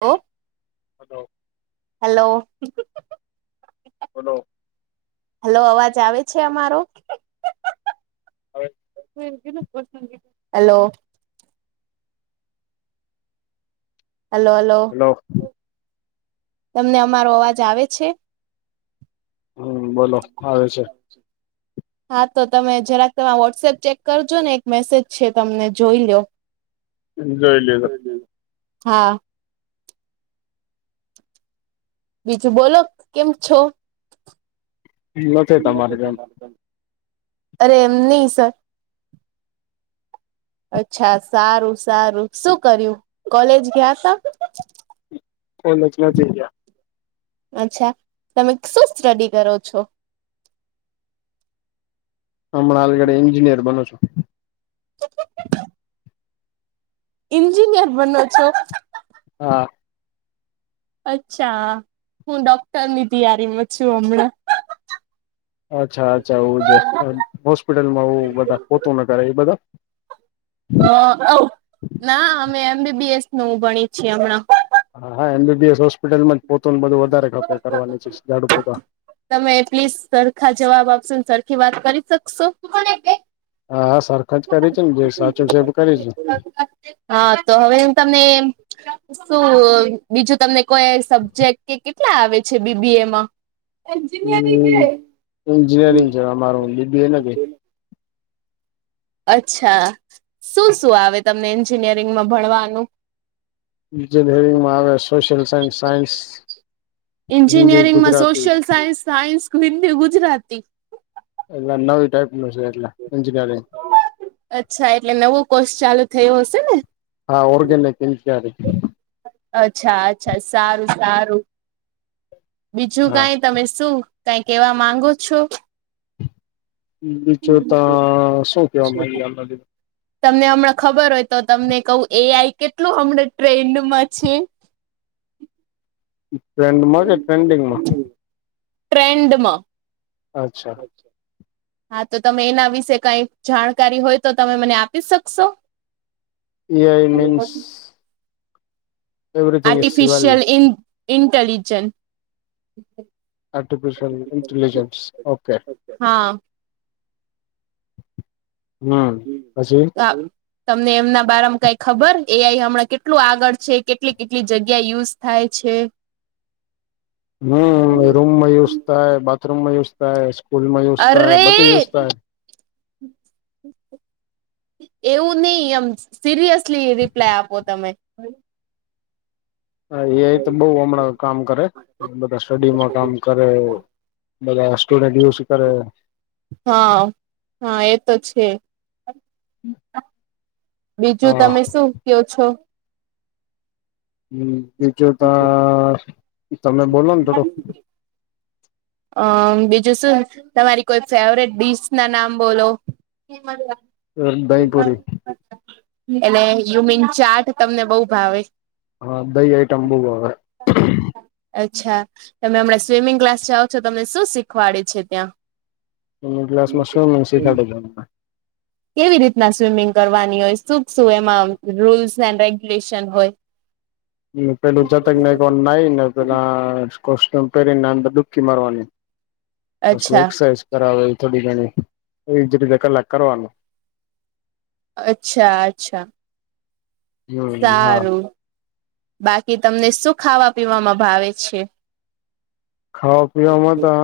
ઓ. Hello. Hello. બોલો. Hello અવાજ આવે છે અમારો? આવે. હેલો. Hello hello. હલો. તમને અમારો અવાજ આવે છે? હમ બોલો આવે છે [inaudible] હા તો તમે જરાક તમે વોટ્સએપ ચેક કરજો ને એક મેસેજ છે તમને જોઈ લો. જોઈ લીધો હા. બીજું બોલો કેમ છો? નથી તમારે જેમ. અરે એમ નહી સર. અચ્છા સારું સારું શું કર્યું, કોલેજ ગયા ત. એચ નથી જયા. અચ્છા, તમે શું સ્ટડી કરો છો? હમણાં લગડ એન્જિનયરનો છો. એન્જિનિયર બન છો? હા. અચ્છા, હું ડોક્ટર ની તૈયારીમાં છું હમણાં. અચ્છા અચ્છા એું હોસ્પિટલમાં બધા પોતું ન કરે એ બધા. હ ના અમે એમ બી બી એસ નું ભણી છીએ હમણાં. હા હા M B B S hospital માં જ પોને બધું વધારે ખપે કરવાની છે જાાડુ પોતા. તમે પ્લીઝ સરખા જવાબ આપશો સરખી વાત કરી શકશો? હા હા સરખંજ કરી છે ને જે સાચું છેબ કરી છે. હા તો હવે હું તમને શું બીજું તમને કોઈ સબ્જેક્ટ કે કેટલા આવે છે બી બી એમાં? હ એન્જિનિયરિંગ છે અમારું બી બી એ ન ક. અચ્છા, શું શું આવે તમને એન્જિનિયરિંગમાં ભણવાનું? જેેરિંગમાં આવે સોશિયલ સાયન્સ સાયન્સ, હિન્દી એન્જિનિયરિંગમાં ગુજરાતી. Social science. હિન્દી ગુજરાતી. એ નવી ટાઈપનું છે એટલે, એન્જિરીંગ. અચ્છા એટલે નવો કોર્ષ ચાલુ થયો હશે ને. હા ઓરગને કેમ. અચ્છા અચ્છા સારું સારું. બીજું હા કઈ તમે શું કઈ કેવા માંગો છો? બીચું ત શું કેવા માંગિએ અમે તો. તમને હમણાં ખબર હોય તો તમને કહું એ આઈ કેટલું હમણાં ટ્રેન્ડમાં છે. ટ્રેન્ડમાં કે ટ્રેન્ડિંગ માં? ટ્રેન્ડમાં. અચ્છા હા તો તમે એના વિશે કઈક જાણકારી હોય તો તમે મને આપી શકશો? AI means everything is well artificial in intelligence artificial intelligence okay હા હમ પછી હમ આ તમને એમના બારામાં કઈ ખબર એ આઈ હમણાં કેટલું આગળ છે કેટલી કેટલી જગ્યા યુઝ થાય છે હમ રૂમ માં યુઝ થાય બાથરૂમમાં યુઝ થાય સ્કૂલ માં યુઝ થાય અરે બધી યુઝ થાય એવું નઈ આમ સિરિયસલી રિપ્લાય આપો તમે હા એ આઈ તો બઉ હમણાં કામ કરે બધા સ્ટડીમાં કામ કરે બધા સ્ટુડન્ટ યુસ કરે હા હા એ તો છે હમ બીજું તમે શું કયો છો હમ બીજો તો તમે બોલો ને થોડું અમ બીજું શું તમારી કોઈ ફેવરેટ ડીશ ના નામ બોલો દહીંપુરી એટલે યુમિન ચાટ તમને બહુ ભાવે હા દહી આઈટમ બવ ભાવે અચ્છા તમે હમણાં સ્વિમિંગ ક્લાસ જાઓ તો તમને શું શીખવાડે છે ત્યાં મ ગ્લાસ મશરૂમ [unintelligible] કેવી રીતના સ્વિમિંગ કરવાની હોય સુખ શું એમાં રૂલ્સ એન્ડ રેગ્યુલેશન હોય હમ પેલું જતક ના કો નાઈ ને પેલા [unintelligible] પહેરી ને અંદર ડુબકી મારવાની પછી અચ્છા એક્સરસાઇઝ કરાવે થોડી ઘણી એજ રીતે કલાક કરવાનું અચ્છા અચ્છા હમ હા સારું બાકી તમને શું ખાવા પીવામાં ભાવે છે ખાવા પીવામાં તા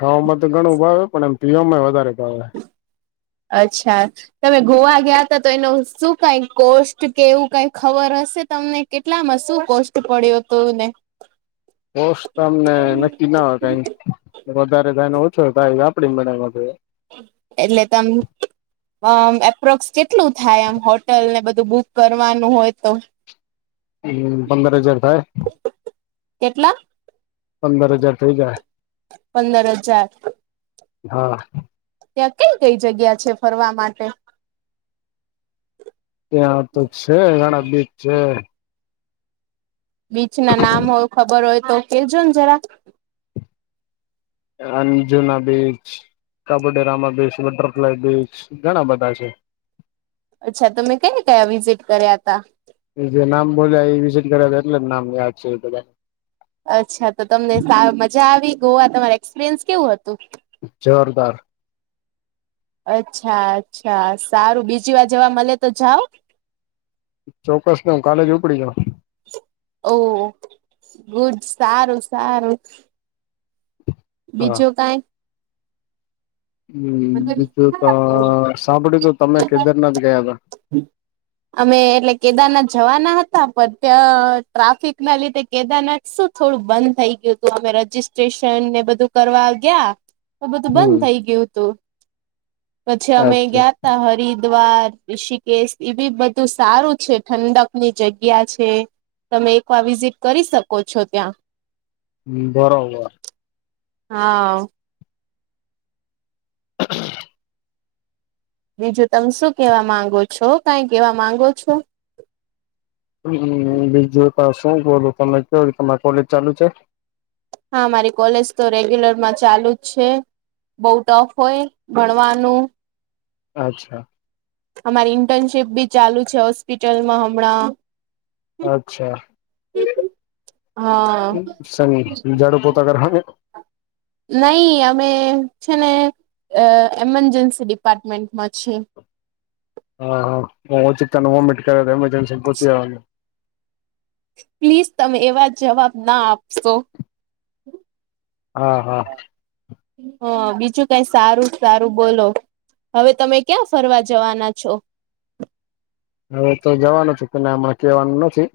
ખાવામાં તો ઘણું ભાવે પણ એમ પીવામાં વધારે ભાવે અચ્છા તમે ગોવા ગયા હતા તો એનું શું કઈ કોસ્ટ કે એવું કઈ ખબર હશે તમને કેટલામાં શું કોસ્ટ પડ્યુ તું ને કોષ તો અમને નક્કી ના હોય કઈ વધારે થાયને ઓછો થાય આપડી [inaudible] એટલે તમ એપ્રોક્સ કેટલું થાય આમ હોટલ ને બધું બુક કરવાનું હોય તો હમ પંદર હજાર થાય કેટલા પંદર હજાર થઇ જાય પંદર હજાર હા ત્યાં કઈ કઈ જગ્યા છે ફરવા માટે ત્યાં તો છે ઘણા બીચ છે બીચ ના નામ હોય ખબર હોય તો કેજો ને જરા અને જુના બીચ કબુડેરામા બીચ બટરફ્લાય બીચ ઘણા બધા છે અચ્છા તમે કયા કયા વિઝિટ કર્યા હતા એ જે નામ બોલ્યા એ વિઝિટ કર્યા એટલે નામ યાદ છે અચ્છા તો તમને તા મજા આવી ગોવા તમારે એક્સપિરિયન્સ કેવું હતું જોરદાર અચ્છા અચ્છા સારું બીજી વાર જવા મળે તો જાઓ? ચોક્કસ ને હું કાલેજ ઉપડી જાઉ. ઓ, ગુડ સારું સારું. હા બીજું કઈ. હમ બીજું કઈ તો સાંભળ્યું તો તમે કેદારનાથ ગયા હતા. હમ. અમે એટલે કેદારનાથ જવાના હતા પણ ત્યાં ટ્રાફિક ના લીધે કેદારનાથ શું થોડું બંધ થઈ ગયું તું અમે રજીિસ્ટ્રેશન ને બધું કરવા ગયા. તો બધું બંધ હમ થઈ ગયું હતું, પછી અમે અચ્છા ગયા ત હરી દ્વાર ઋષિકેશ એ બ બધું સારું છે ઠંડક ની જગ્યા છે. તમે એકવાર વિઝિટ કરી શકો છો ત્યાં. હ બરોબર. હા. હ [unintelligible] બીજું તમે શું કેવા માંગો છો કઈ કેવા માંગો છો? હ બીજું ત શું કું તમે કે તમારા કોલેજ ચાલુ છે? હા મારી કોલેજ તો રેગ્યુલરમાં ચાલુ જ છે. બઉુ ટફ હોય ભણવાનું. અચ્છા. અમારી ઇન્ટર્નશીપ બી ચાલુ છે હોસ્પિટલમાં હમણાં. અચ્છા, હા સ જાડુ પોતા કર. નઈ અમે છે ને અ એમરજન્સી ડિપાર્ટમેન્ટમાં છીએ. હા હા હ ઓછીક ત હમટ કર એમરજન્સી કોતીવા. પ્લીઝ તમે એવા જવાબ ના આપશો. હા હા. હ બીજું કઈ સારું સારું બોલો. હવે તમે ક્યાં ફરવા જવાના છો? હવે તો જવાનું છું પન આ હમણા કેવાનું નથી,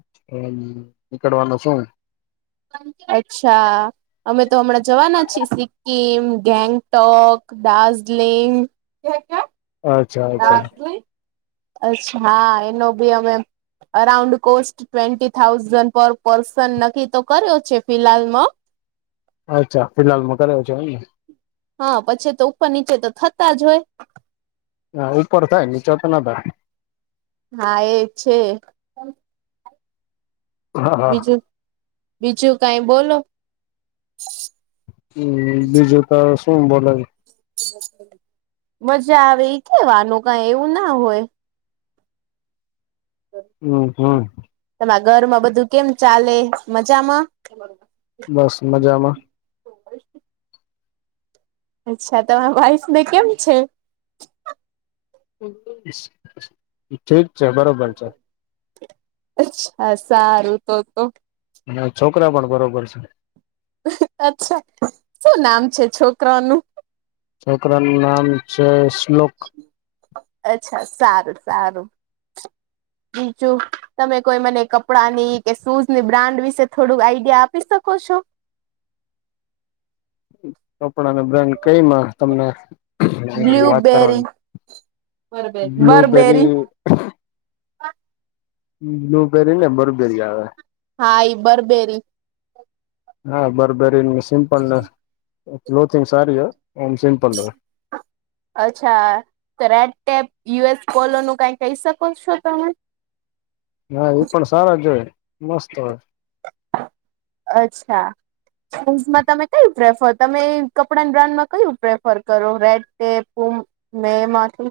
નીકળવાનું છું. અચ્છા અમે તો અમણાં જવાના છીએ સિક્કિમ, ગેંગ ટોક, દાર્જલિંગ. અચ્છા અચ્છા અચ્છા હા એનો ભી અમે. અરાઉન્ડ કોસ્ટ ટ્વેન્ટી થાઉઝન્ડ પર પર્સન નક્કી તો કર્યો છે ફિહાલમાં. અચ્છા ફિલહાલમાં કરયો છો એમ ને. હા પછી તો ઉપર નીચે તો થતા જ હોય. હા ઉપર થાય નીચા તો ના થાય. હા એ છે. હા હા બીજું બીજું કાઈ બોલો. હું બીજું તો શું બોલે. મજા આવે ઈ કેવાનું કઈ એવું ના હોય. હું હું. તમા ઘરમાં બધું કેમ ચાલે મજામાં? બસ મજામાં. અચ્છા તમા વાઈફને કેમ છે? ઠીક છે બરોબર છે. અચ્છા સારું તો તો. ને છોકરા પણ બરોબર છે. અચ્છા. શું નામ છે છોકરાઓનું? છોકરા નું નામ છે શ્લોક. અચ્છા, સારું-સારું. બીજું, તમે કોઈ મને કપડા ની કે શૂઝની બ્રાન્ડ વિશે થોડુંક આઈડિયા આપી શકો છો? કપડા ને બ્રાન્ડ કંઈમાં તમને [inaudible] વાત બ્લુબેરી કરવાની. બરબેરી બ્લુબેરી બ્લુબેરી ને બરબેરી આવે. હા ઈ બરબેેરી. હા બરબેરીનું સિમ્પલ ને, ક્લોથિંગ સારી હોય, એમ સિમ્પલ હોય. અચ્છા. તો રેડટેપ, યુ એસ પોલો નું કાંઈ કહી શકો છો તમે? હા ઈ પણ સારા જ હોય, મસ્ત હોય. અચ્છા. સૂઝમાં તમે કયું પ્રેફર, તમે કપડાની બ્રાન્ડમાં કયું પ્રેફર કરો? રેડટેપ, પુમ ને એમાંથી?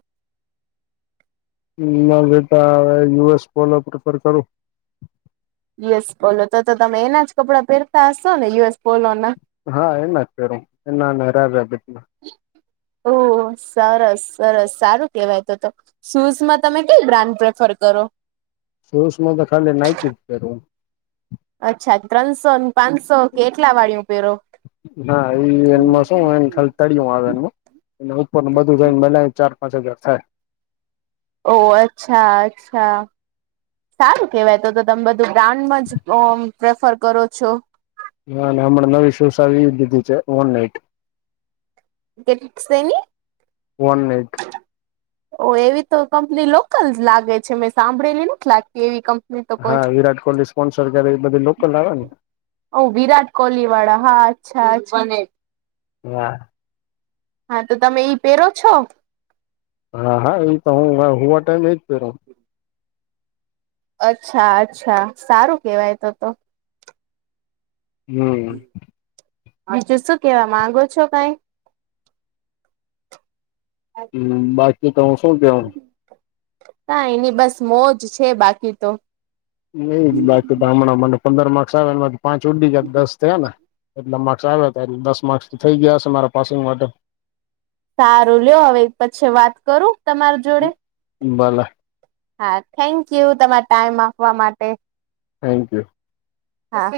[inaudible] યુ એસ પોલો પ્રિફર કરું. યુ એસ પોલો, તો-તો તમે એના જ કપડાં પહેરતા હશો ને યુ એસ પોલો ના? હા એના જ પહેરું. એના ને રજાબેટના. ઓહ! સરસ-સરસ, સારું કહેવાય તો-તો. શૂઝમાં તમે કંઈ બ્રાન્ડ પ્રેફર કરો? શૂઝ માં તો ખાલી નાયકી જ પહેરું હું. અચ્છા. ત્રણસો ન પાંસો કેટલા વાળીનું પહેરો? હા ઈ એનમાં શું હોય ખાલી તડીયું આવે એમનું. એનાં ઉપર નું બધું થઈને બનાઈન ચાર પાંચ હજાર થાય. ઓહ! અચ્છા-અચ્છા. સારું કહેવાય, તો-તો તમે બધું બ્રાન્ડમાં જ ઓમ પ્રેફર કરો છો. હા ને હમણાં નવી શૂઝ આવી ઈ લીધી છે વન નાઈટ. કેટ શેની? One night. ઓહ એવી તો કંપની લોકલસ જ લાગે છે, મેં સાંભળેલી નથ લાગતી એવી કંપ હા વિરાટ કોહલી સ્પોન્સર કરે ઈ બધી લોકલ આવેને! ઓહ વિરાટ કોહલી વાળા હા, અચ્છા-અચ્છા. [inaudible] હા તો તમે ઈ પહેરો છો? હા, હા ઈ તો હુ મારા હુવા ટાઈમે ઈ જ પહેરું. અચ્છા-અચ્છા. સારું કહેવાય તો-તો. હમ બીજું શું કહેવા માંગો છો કાંઈ? અમ્મ બાકી તો હું શું કહેવું? કાંઈ નહીં બસ મોજ છે બાકી તો. નહીં, બાકી તો હમણાં મને પંદર માર્ક્સ આવે એમાંથી પાંચ ઉડી જાય તો દસ થયા ને! એટલા માર્ક્સ આવ્યા હતા, એટલે દસ માર્ક્સ થઈ ગયા હશે મારા પાસિંગ માટે. સારું લ્યો હવે ઈ પછી વાત કરું તમાર જોડે. ભલે. હા થેન્ક યુ. તમાર ટાઈમ આપવા માટે. Thank you. હા.